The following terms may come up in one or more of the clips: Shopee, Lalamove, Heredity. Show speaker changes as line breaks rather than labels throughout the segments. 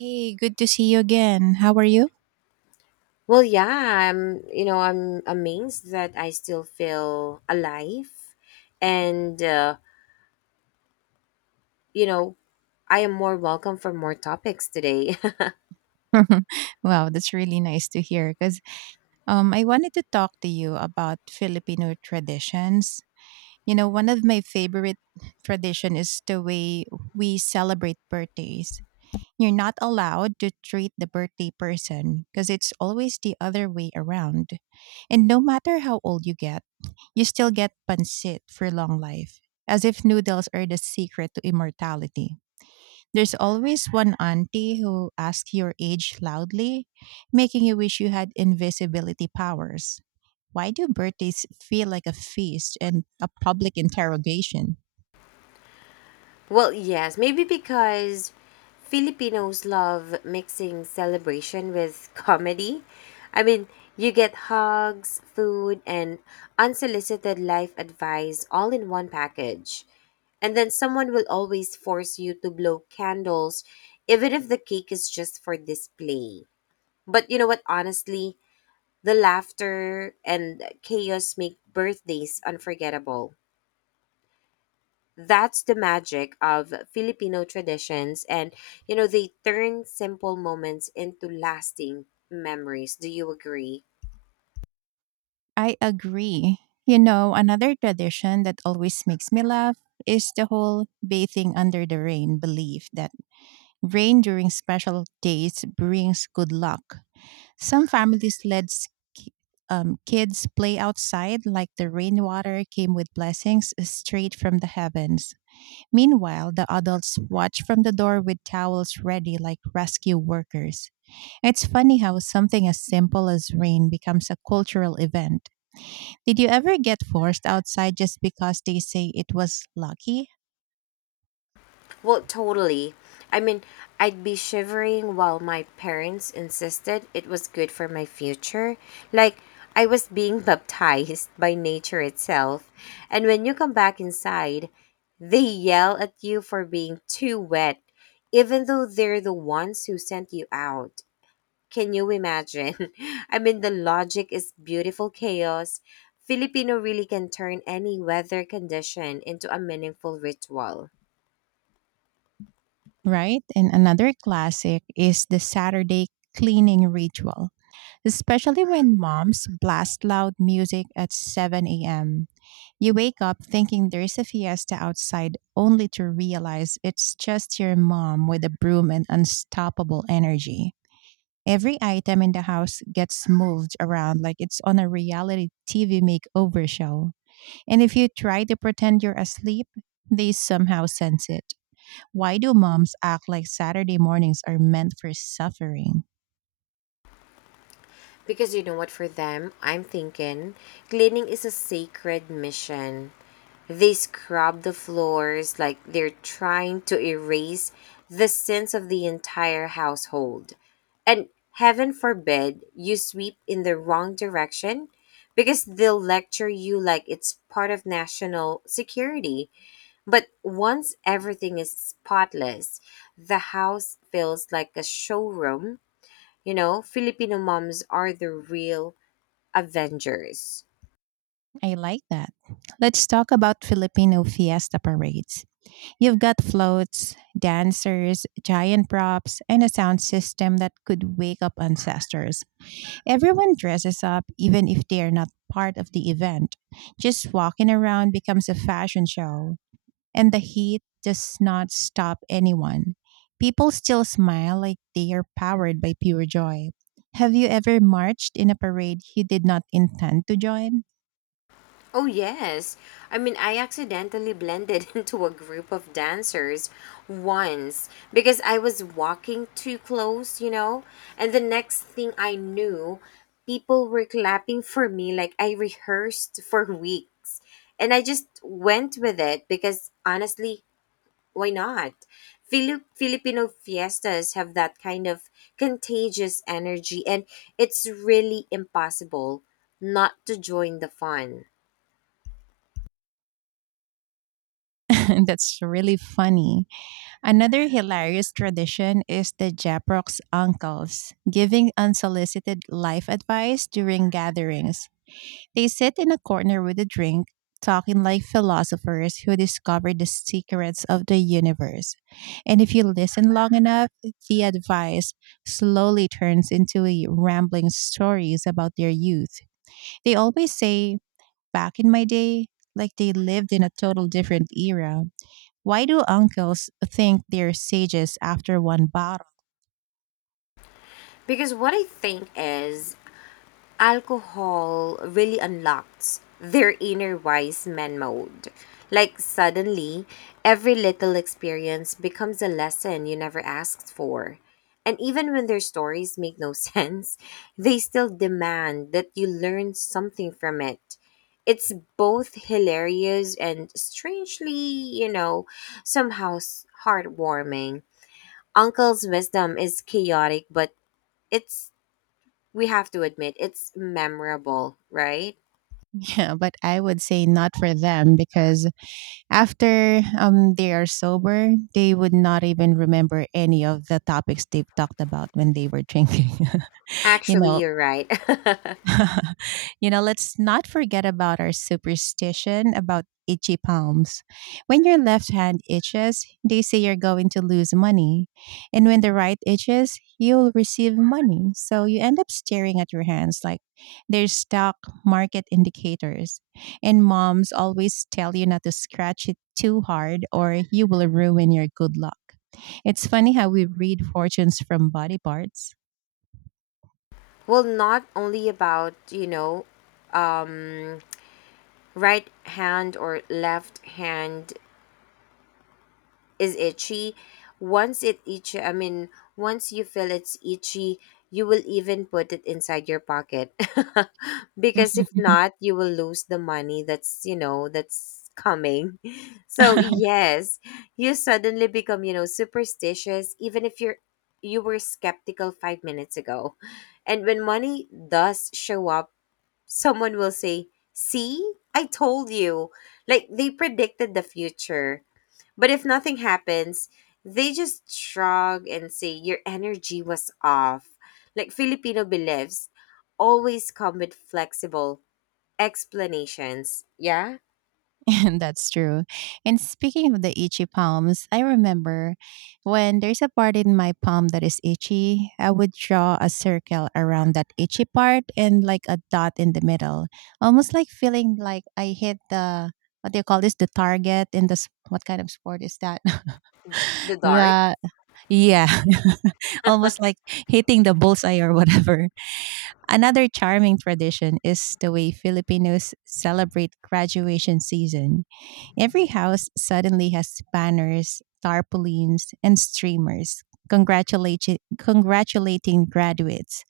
Hey, good to see you again. How are you?
Well, yeah, I'm amazed that I still feel alive. And, you know, I am more welcome for more topics today.
Wow, that's really nice to hear because I wanted to talk to you about Filipino traditions. You know, one of my favorite tradition is the way we celebrate birthdays. You're not allowed to treat the birthday person because it's always the other way around. And no matter how old you get, you still get pancit for long life, as if noodles are the secret to immortality. There's always one auntie who asks your age loudly, making you wish you had invisibility powers. Why do birthdays feel like a feast and a public interrogation?
Well, yes, maybe because Filipinos love mixing celebration with comedy. I mean, you get hugs, food, and unsolicited life advice all in one package. And then someone will always force you to blow candles, even if the cake is just for display. But you know what? Honestly, the laughter and chaos make birthdays unforgettable. That's the magic of Filipino traditions. And, they turn simple moments into lasting memories. Do you agree?
I agree. You know, another tradition that always makes me laugh is the whole bathing under the rain belief that rain during special days brings good luck. Some families let ki- kids play outside like the rainwater came with blessings straight from the heavens. Meanwhile, the adults watch from the door with towels ready like rescue workers. It's funny how something as simple as rain becomes a cultural event. Did you ever get forced outside just because they say it was lucky?
Well, totally. I mean, I'd be shivering while my parents insisted it was good for my future. Like, I was being baptized by nature itself. And when you come back inside, they yell at you for being too wet, even though they're the ones who sent you out. Can you imagine? I mean, the logic is beautiful chaos. Filipino really can turn any weather condition into a meaningful ritual.
Right? And another classic is the Saturday cleaning ritual, especially when moms blast loud music at 7 a.m. You wake up thinking there's a fiesta outside, only to realize it's just your mom with a broom and unstoppable energy. Every item in the house gets moved around like it's on a reality TV makeover show. And if you try to pretend you're asleep, they somehow sense it. Why do moms act like Saturday mornings are meant for suffering?
Because you know what, for them, I'm thinking cleaning is a sacred mission. They scrub the floors like they're trying to erase the sins of the entire household. And heaven forbid you sweep in the wrong direction because they'll lecture you like it's part of national security. But once everything is spotless, the house feels like a showroom. You know, Filipino moms are the real Avengers.
I like that. Let's talk about Filipino fiesta parades. You've got floats, dancers, giant props, and a sound system that could wake up ancestors. Everyone dresses up, even if they are not part of the event. Just walking around becomes a fashion show. And the heat does not stop anyone. People still smile like they are powered by pure joy. Have you ever marched in a parade you did not intend to join?
Oh, yes. I mean, I accidentally blended into a group of dancers once because I was walking too close, you know? And the next thing I knew, people were clapping for me like I rehearsed for weeks. And I just went with it because honestly, why not? Filipino fiestas have that kind of contagious energy, and it's really impossible not to join the fun.
That's really funny. Another hilarious tradition is the Japrock's uncles giving unsolicited life advice during gatherings. They sit in a corner with a drink, talking like philosophers who discovered the secrets of the universe. And if you listen long enough, the advice slowly turns into a rambling stories about their youth. They always say, back in my day, like they lived in a total different era. Why do uncles think they're sages after one bottle?
Because what I think is, alcohol really unlocks their inner wise man mode. Like suddenly, every little experience becomes a lesson you never asked for. And even when their stories make no sense, they still demand that you learn something from it. It's both hilarious and strangely, somehow heartwarming. Uncle's wisdom is chaotic, but it's we have to admit it's memorable, right?
Yeah, but I would say not for them because after they are sober, they would not even remember any of the topics they've talked about when they were drinking. you
Actually,
know,
you're right.
you know, let's not forget about our superstition about itchy palms. When your left hand itches, they say you're going to lose money. And when the right itches, you'll receive money. So you end up staring at your hands like they're stock market indicators. And moms always tell you not to scratch it too hard or you will ruin your good luck. It's funny how we read fortunes from body parts.
Well, not only about, um, right hand or left hand is itchy. once it itchy i mean Once you feel it's itchy, you will even put it inside your pocket because if not, you will lose the money that's you know that's coming. So yes, you suddenly become superstitious even if you were skeptical 5 minutes ago. And when money does show up, someone will say, see, I told you, like they predicted the future. But if nothing happens, they just shrug and say your energy was off. Like Filipino beliefs always come with flexible explanations. Yeah?
And that's true. And speaking of the itchy palms, I remember when there's a part in my palm that is itchy, I would draw a circle around that itchy part and like a dot in the middle, almost like feeling like I hit the, what do you call this? The target in the s- what kind of sport is that?
The dart?
the Yeah, almost like hitting the bullseye or whatever. Another charming tradition is the way Filipinos celebrate graduation season. Every house suddenly has banners, tarpaulins, and streamers congratulating graduates.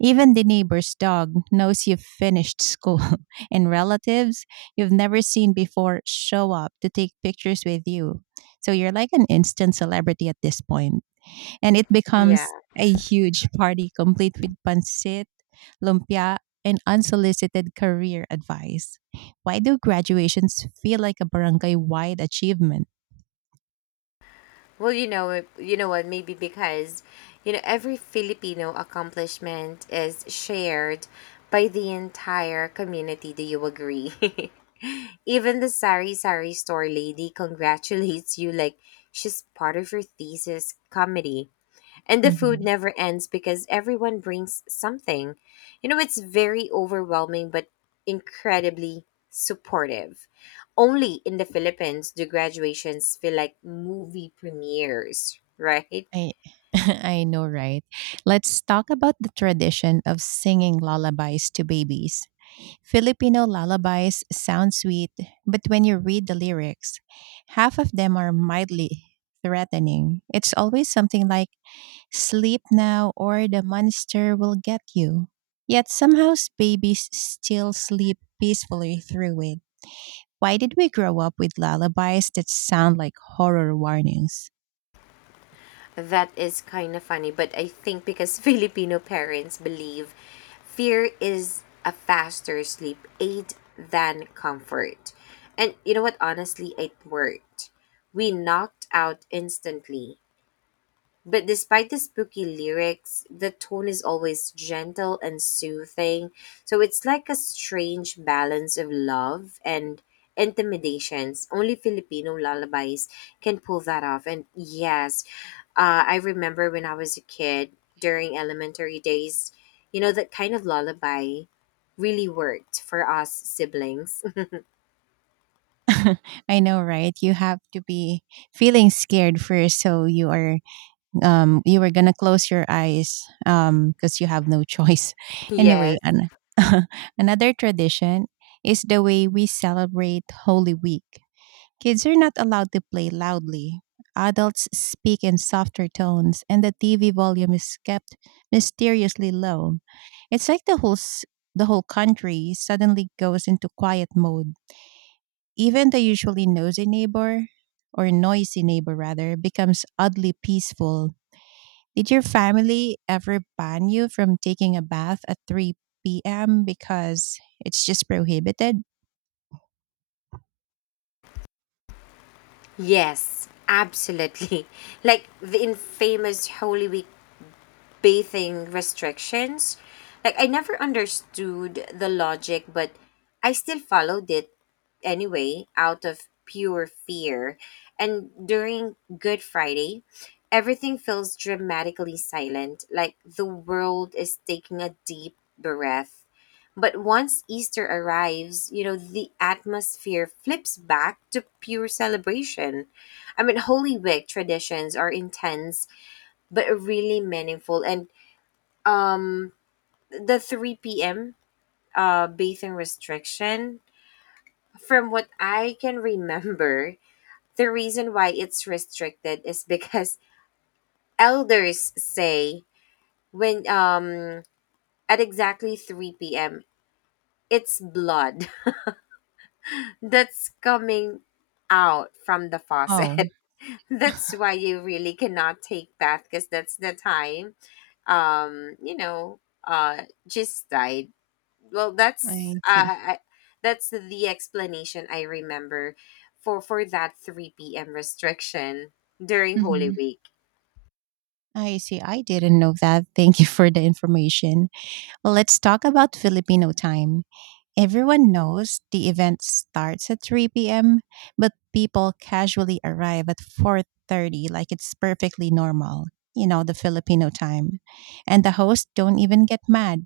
Even the neighbor's dog knows you've finished school, and relatives you've never seen before show up to take pictures with you. So you're like an instant celebrity at this point, and it
Yeah.
becomes a huge party complete with pancit, lumpia, and unsolicited career advice. Why do graduations feel like a barangay wide achievement?
Well, you know what, maybe because every Filipino accomplishment is shared by the entire community. Do you agree? Even the sari sari store lady congratulates you like she's part of your thesis committee. And the food
Mhm.
never ends because everyone brings something. You know, it's very overwhelming but incredibly supportive. Only in the Philippines do graduations feel like movie premieres, right?
I I know, right? Let's talk about the tradition of singing lullabies to babies. Filipino lullabies sound sweet, but when you read the lyrics, half of them are mildly threatening. It's always something like, sleep now or the monster will get you. Yet somehow babies still sleep peacefully through it. Why did we grow up with lullabies that sound like horror warnings?
That is kind of funny, but I think because Filipino parents believe fear is a faster sleep aid than comfort. And you know what? Honestly, it worked. We knocked out instantly. But despite the spooky lyrics, the tone is always gentle and soothing. So it's like a strange balance of love and intimidations. Only Filipino lullabies can pull that off. And yes, I remember when I was a kid during elementary days, that kind of lullaby really worked for us siblings.
I know, right? You have to be feeling scared first, so you were gonna close your eyes because you have no choice. Anyway,
Yes,
another tradition is the way we celebrate Holy Week. Kids are not allowed to play loudly. Adults speak in softer tones, and the TV volume is kept mysteriously low. It's like the whole country suddenly goes into quiet mode. Even the usually nosy neighbor or noisy neighbor rather becomes oddly peaceful. Did your family ever ban you from taking a bath at 3 p.m. because it's just prohibited?
yes, absolutely. Like the infamous Holy Week bathing restrictions. Like I never understood the logic, but I still followed it anyway out of pure fear. And during Good Friday, everything feels dramatically silent, like the world is taking a deep breath. But once Easter arrives, the atmosphere flips back to pure celebration. I mean, Holy Week traditions are intense but really meaningful. And um the 3 p.m. Bathing restriction, from what I can remember, the reason why it's restricted is because elders say, when at exactly 3 p.m., it's blood that's coming out from the faucet.
Oh,
That's why you really cannot take bath because that's the time um you know just died. Well,
I see.
that's the explanation I remember for that 3 p.m restriction during Holy
Hmm.
Week.
I see. I didn't know that. Thank you for the information. Well, let's talk about Filipino time. Everyone knows the event starts at 3 p.m., but people casually arrive at 4:30 like it's perfectly normal, the Filipino time. And the hosts don't even get mad.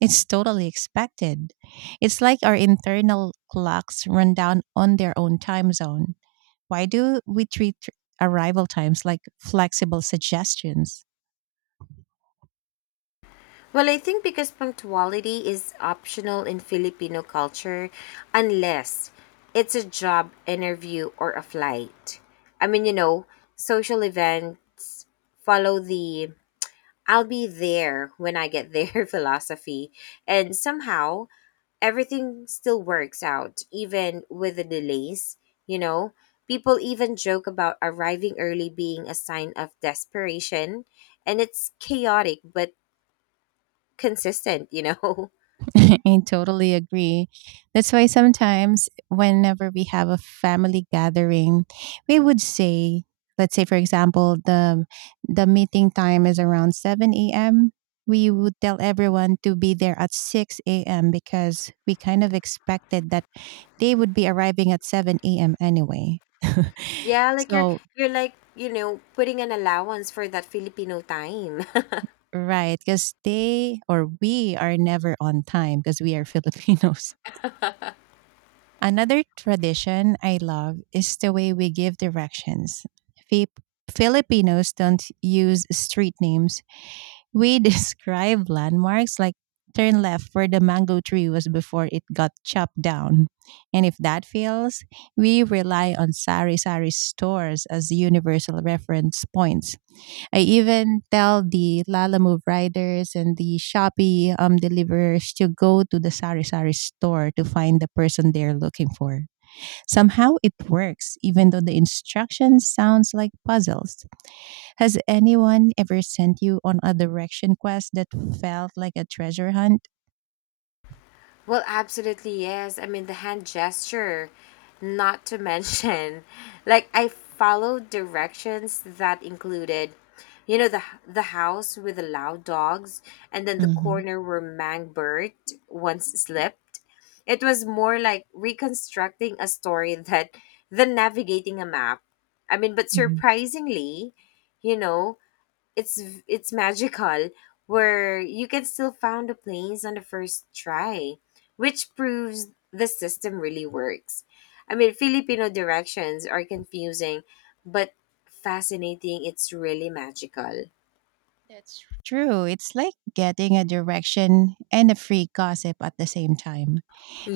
It's totally expected. It's like our internal clocks run down on their own time zone. Why do we treat arrival times like flexible suggestions?
Well, I think because punctuality is optional in Filipino culture unless it's a job interview or a flight. I mean, social event, follow the I'll be there when I get there philosophy. And somehow everything still works out, even with the delays, you know. People even joke about arriving early being a sign of desperation, and it's chaotic but consistent.
I totally agree. That's why sometimes, whenever we have a family gathering, we would say, let's say, for example, the meeting time is around 7 a.m. We would tell everyone to be there at 6 a.m. because we kind of expected that they would be arriving at 7 a.m. anyway.
Yeah, like you're
So,
you're like, putting an allowance for that Filipino time.
right, because they or we are never on time because we are Filipinos. Another tradition I love is the way we give directions. Fip- Filipinos don't use street names. We describe landmarks like turn left where the mango tree was before it got chopped down. And if that fails, we rely on sari sari stores as universal reference points. I even tell the Lalamove riders and the Shopee deliverers to go to the sari sari store to find the person they're looking for. Somehow it works, even though the instructions sounds like puzzles. Has anyone ever sent you on a direction quest that felt like a treasure hunt?
Well, absolutely, yes. I mean, the hand gesture, not to mention, like I followed directions that included, the house with the loud dogs, and then the
Hmm,
corner where Mangbert once slept. It was more like reconstructing a story that than navigating a map. I mean, but
hmm.
surprisingly, you know, it's it's magical where you can still found the planes on the first try, which proves the system really works. I mean, Filipino directions are confusing but fascinating. It's really magical.
True, it's like getting a direction and a free gossip at the same time.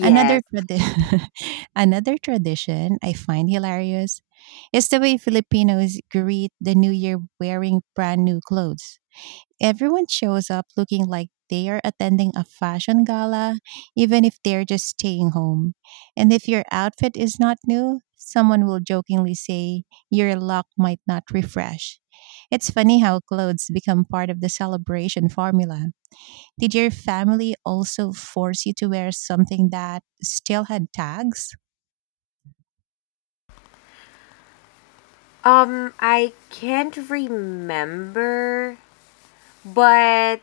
Another another tradition I find hilarious is the way Filipinos greet the New Year wearing brand new clothes. Everyone shows up looking like they are attending a fashion gala, even if they're just staying home. And if your outfit is not new, someone will jokingly say, your luck might not refresh. It's funny how clothes become part of the celebration formula. Did your family also force you to wear something that still had tags?
I can't remember, but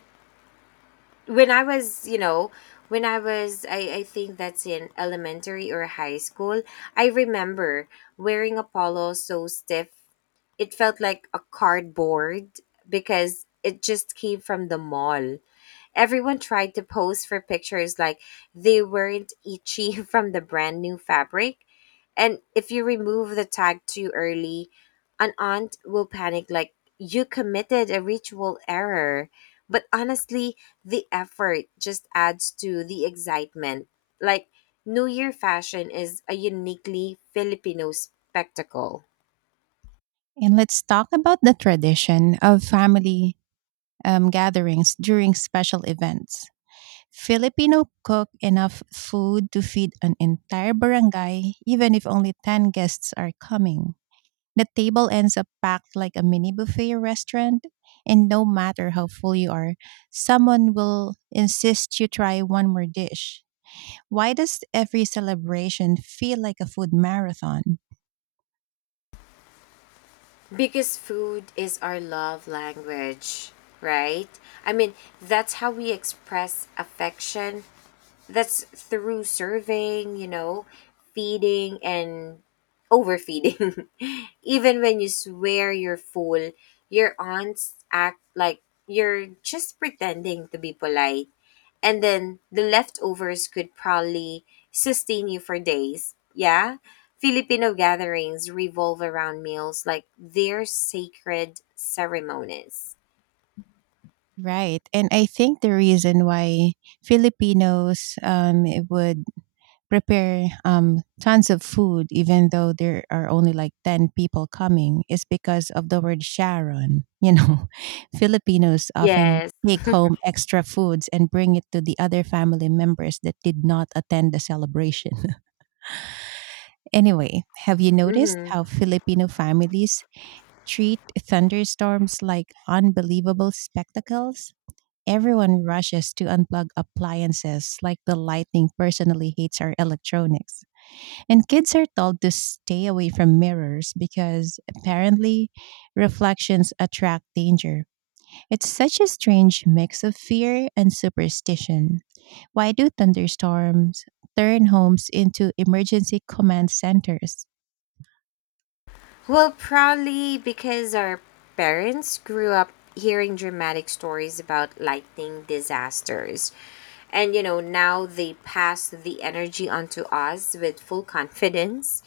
when I was, you know, when I was, I think that's in elementary or high school. I remember wearing a polo so stiff, it felt like a cardboard because it just came from the mall. Everyone tried to pose for pictures like they weren't itchy from the brand new fabric. And if you remove the tag too early, an aunt will panic like you committed a ritual error. But honestly, the effort just adds to the excitement. Like, New Year fashion is a uniquely Filipino spectacle.
And let's talk about the tradition of family gatherings during special events. Filipino cook enough food to feed an entire barangay, even if only 10 guests are coming. The table ends up packed like a mini buffet restaurant, and no matter how full you are, someone will insist you try one more dish. Why does every celebration feel like a food marathon?
Because food is our love language, right? I mean, that's how we express affection, that's through serving, feeding and overfeeding. Even when you swear you're full, your aunts act like you're just pretending to be polite. And then the leftovers could probably sustain you for days. Yeah? Filipino gatherings revolve around meals like they're sacred ceremonies.
Right. And I think the reason why Filipinos would prepare tons of food, even though there are only like 10 people coming, is because of the word Sharon. You know, Filipinos often
Yes.
take home extra foods and bring it to the other family members that did not attend the celebration. Anyway, have you noticed
Mm-hmm.
how Filipino families treat thunderstorms like unbelievable spectacles? Everyone rushes to unplug appliances like the lightning personally hates our electronics. And kids are told to stay away from mirrors because apparently reflections attract danger. It's such a strange mix of fear and superstition. Why do thunderstorms turn homes into emergency command centers?
Well, probably because our parents grew up hearing dramatic stories about lightning disasters. And now they pass the energy onto us with full confidence.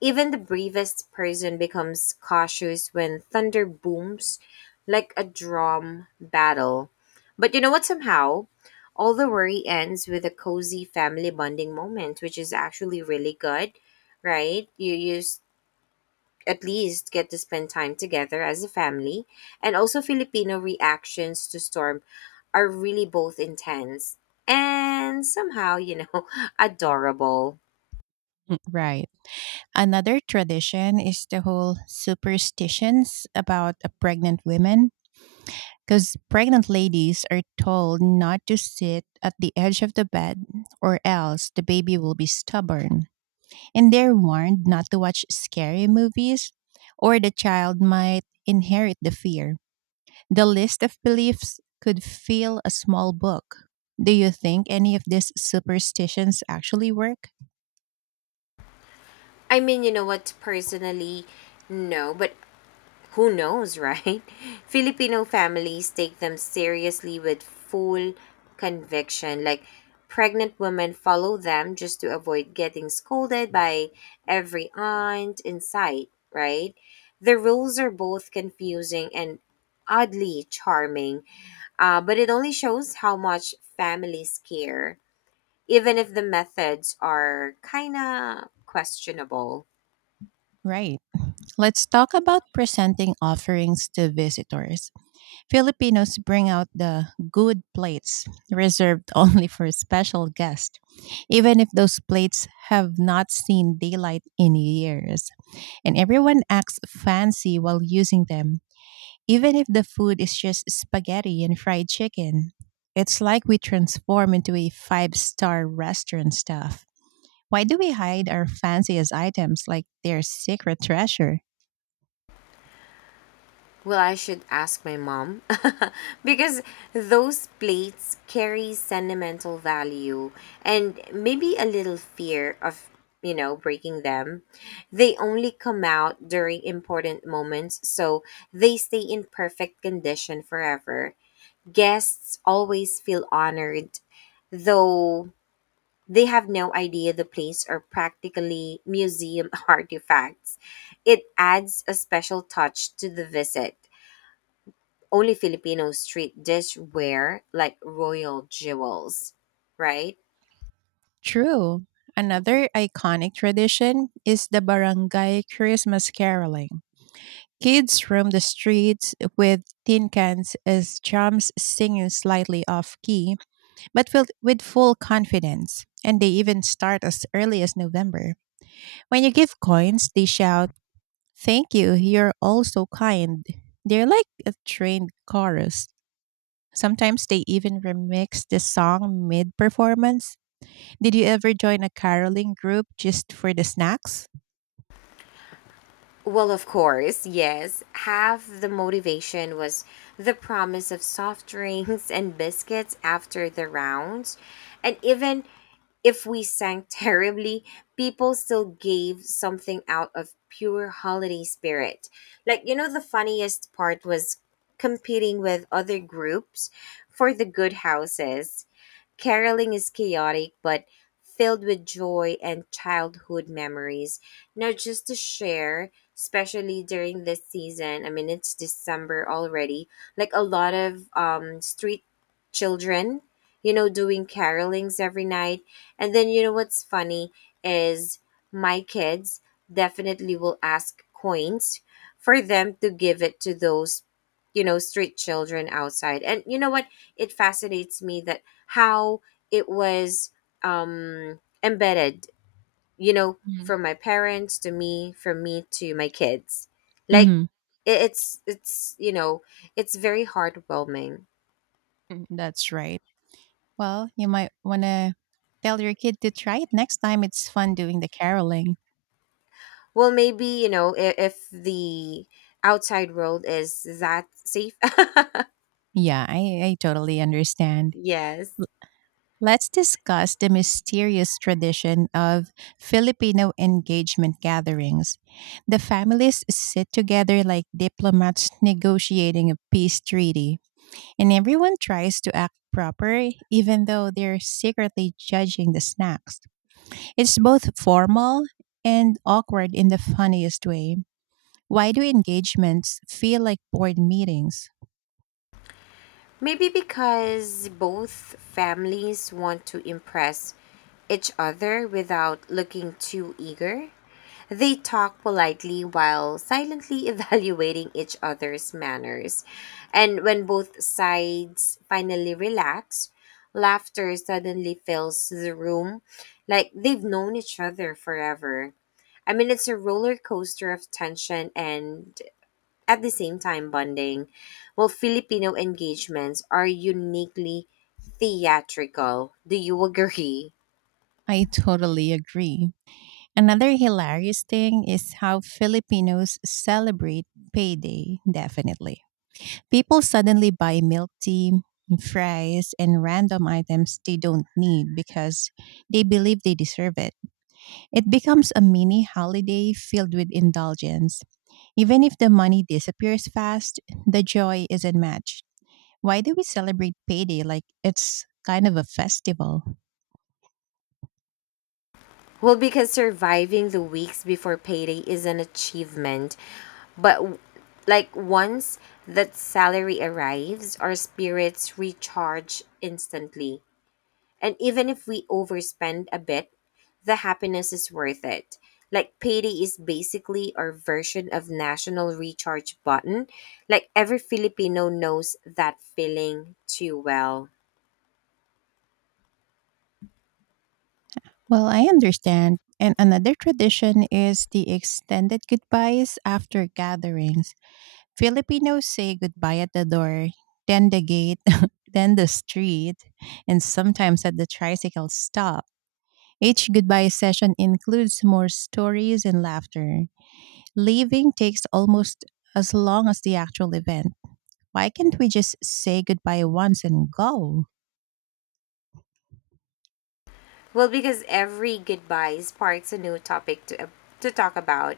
Even the bravest person becomes cautious when thunder booms like a drum battle. But you know what? Somehow, all the worry ends with a cozy family bonding moment, which is actually really good, right? You use at least get to spend time together as a family. And also, Filipino reactions to Storm are really both intense and somehow, adorable.
Right. Another tradition is the whole superstitions about a pregnant women, because pregnant ladies are told not to sit at the edge of the bed or else the baby will be stubborn. And they're warned not to watch scary movies or the child might inherit the fear. The list of beliefs could fill a small book. Do you think any of these superstitions actually work?
I mean, you know what, personally, no, but who knows, right? Filipino families take them seriously with full conviction. Like, pregnant women follow them just to avoid getting scolded by every aunt in sight, right? The rules are both confusing and oddly charming, but it only shows how much families care, even if the methods are kind of questionable.
Right. Let's talk about presenting offerings to visitors. Filipinos bring out the good plates reserved only for special guests, even if those plates have not seen daylight in years. And everyone acts fancy while using them, even if the food is just spaghetti and fried chicken. It's like we transform into a five-star restaurant staff. Why do we hide our fanciest items like they're secret treasure?
Well, I should ask my mom because those plates carry sentimental value and maybe a little fear of, breaking them. They only come out during important moments, so they stay in perfect condition forever. Guests always feel honored, though they have no idea the plates are practically museum artifacts. It adds a special touch to the visit. Only Filipino street dishware like royal jewels, right?
True. Another iconic tradition is the barangay Christmas caroling. Kids roam the streets with tin cans as drums singing slightly off key, but filled with full confidence. And they even start as early as November. When you give coins, they shout, thank you, you're all so kind. They're like a trained chorus. Sometimes they even remix the song mid performance. Did you ever join a caroling group just for the snacks?
Well, of course, yes. Half the motivation was the promise of soft drinks and biscuits after the rounds. And even if we sang terribly, people still gave something out of pure holiday spirit. Like, the funniest part was competing with other groups for the good houses. Caroling is chaotic, but filled with joy and childhood memories. Now, just to share, especially during this season. I mean, it's December already. Like a lot of street children, doing carolings every night. And then you know what's funny is, my kids definitely will ask coins for them to give it to those street children outside. And you know what, it fascinates me that how it was embedded, from my parents to me, from me to my kids. Like
Mm-hmm.
it, it's it's you know, it's very heartwarming.
That's right. Well, you might want to tell your kid to try it next time. It's fun doing the caroling.
Well, maybe if the outside world is that safe.
Yeah, I totally understand.
Yes.
Let's discuss the mysterious tradition of Filipino engagement gatherings. The families sit together like diplomats negotiating a peace treaty, and everyone tries to act proper even though they're secretly judging the snacks. It's both formal and awkward in the funniest way. Why do engagements feel like board meetings?
Maybe because both families want to impress each other without looking too eager. They talk politely while silently evaluating each other's manners. And when both sides finally relax, laughter suddenly fills the room like they've known each other forever. I mean, it's a roller coaster of tension and at the same time bonding, while Filipino engagements are uniquely theatrical. Do you agree?
I totally agree. Another hilarious thing is how Filipinos celebrate payday, definitely. People suddenly buy milk tea, fries, and random items they don't need because they believe they deserve it. It becomes a mini holiday filled with indulgence. Even if the money disappears fast, the joy is not matched. Why do we celebrate payday like it's kind of a festival?
Well, because surviving the weeks before payday is an achievement, but like once that salary arrives, our spirits recharge instantly. And even if we overspend a bit, the happiness is worth it. Like payday is basically our version of national recharge button. Like every Filipino knows that feeling too well.
Well, I understand. And another tradition is the extended goodbyes after gatherings. Filipinos say goodbye at the door, then the gate, then the street, and sometimes at the tricycle stop. Each goodbye session includes more stories and laughter. Leaving takes almost as long as the actual event. Why can't we just say goodbye once and go?
Well, because every goodbye sparks a new topic to talk about,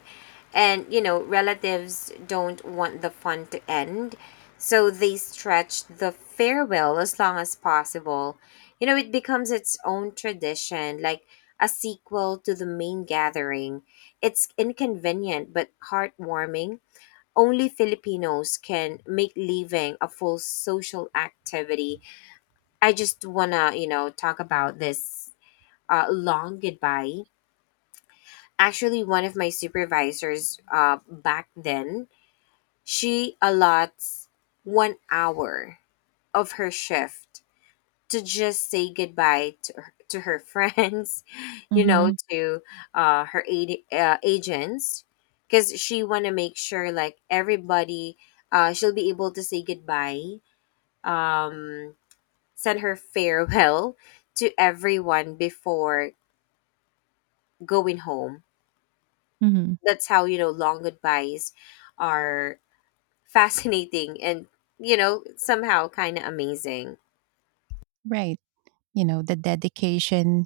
and relatives don't want the fun to end, so they stretch the farewell as long as possible. You know, it becomes its own tradition, like a sequel to the main gathering. It's inconvenient but heartwarming. Only Filipinos can make leaving a full social activity. I just wanna, talk about this long goodbye. Actually, one of my supervisors, back then, she allots 1 hour of her shift to just say goodbye to her friends, you know,
Mhm,
to uh, her aid, agents, because she want to make sure like everybody, she'll be able to say goodbye, um, send her farewell to everyone before going home.
mhm.
That's how long goodbyes are fascinating and somehow kind of amazing.
Right. You know, the dedication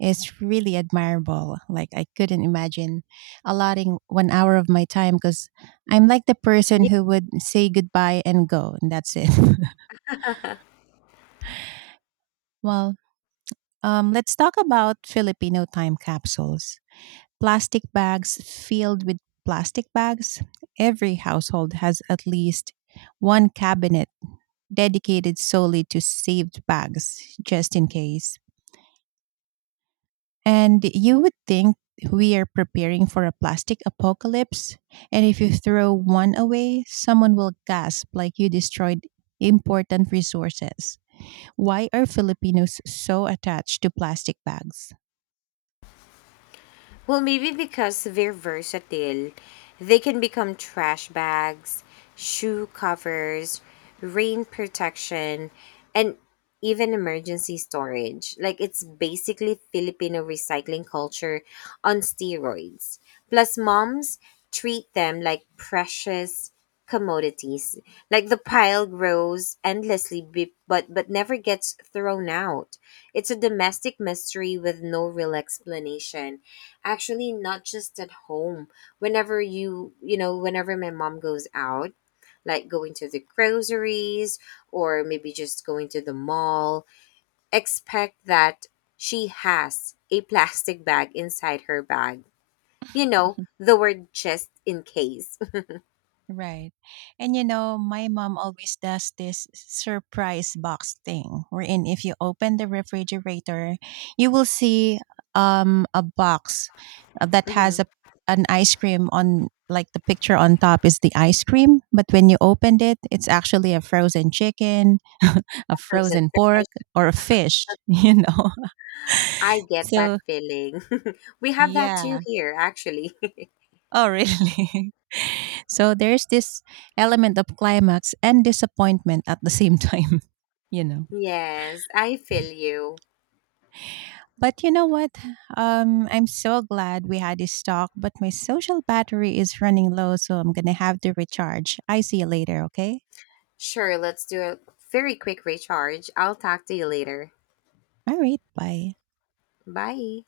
is really admirable. Like, I couldn't imagine allotting 1 hour of my time because I'm like the person who would say goodbye and go and that's it. Well, let's talk about Filipino time capsules. Plastic bags filled with plastic bags. Every household has at least one cabinet dedicated solely to saved bags, just in case. And you would think we are preparing for a plastic apocalypse. And if you throw one away, someone will gasp like you destroyed important resources. Why are Filipinos so attached to plastic bags?
Well, maybe because they're versatile, they can become trash bags, shoe covers, rain protection, and even emergency storage. Like it's basically Filipino recycling culture on steroids. Plus, moms treat them like precious commodities. Like the pile grows endlessly, but never gets thrown out. It's a domestic mystery with no real explanation. Actually, not just at home. Whenever you, you know, whenever my mom goes out, like going to the groceries or maybe just going to the mall, expect that she has a plastic bag inside her bag. You know, the word just in case.
Right. And you know, my mom always does this surprise box thing wherein if you open the refrigerator, you will see a box that has
Mhm.
a an ice cream on, like the picture on top is the ice cream, but when you opened it, it's actually a frozen chicken, a
Frozen.
frozen pork or a fish, you know.
I get that
So,
feeling. We have that too
yeah.
here, actually.
Oh, really? So there's this element of climax and disappointment at the same time, you know.
Yes, I feel you.
But you know what? I'm so glad we had this talk, but my social battery is running low, so I'm going to have to recharge. I see you later, okay?
Sure, let's do a very quick recharge. I'll talk to you later.
All right, bye.
Bye.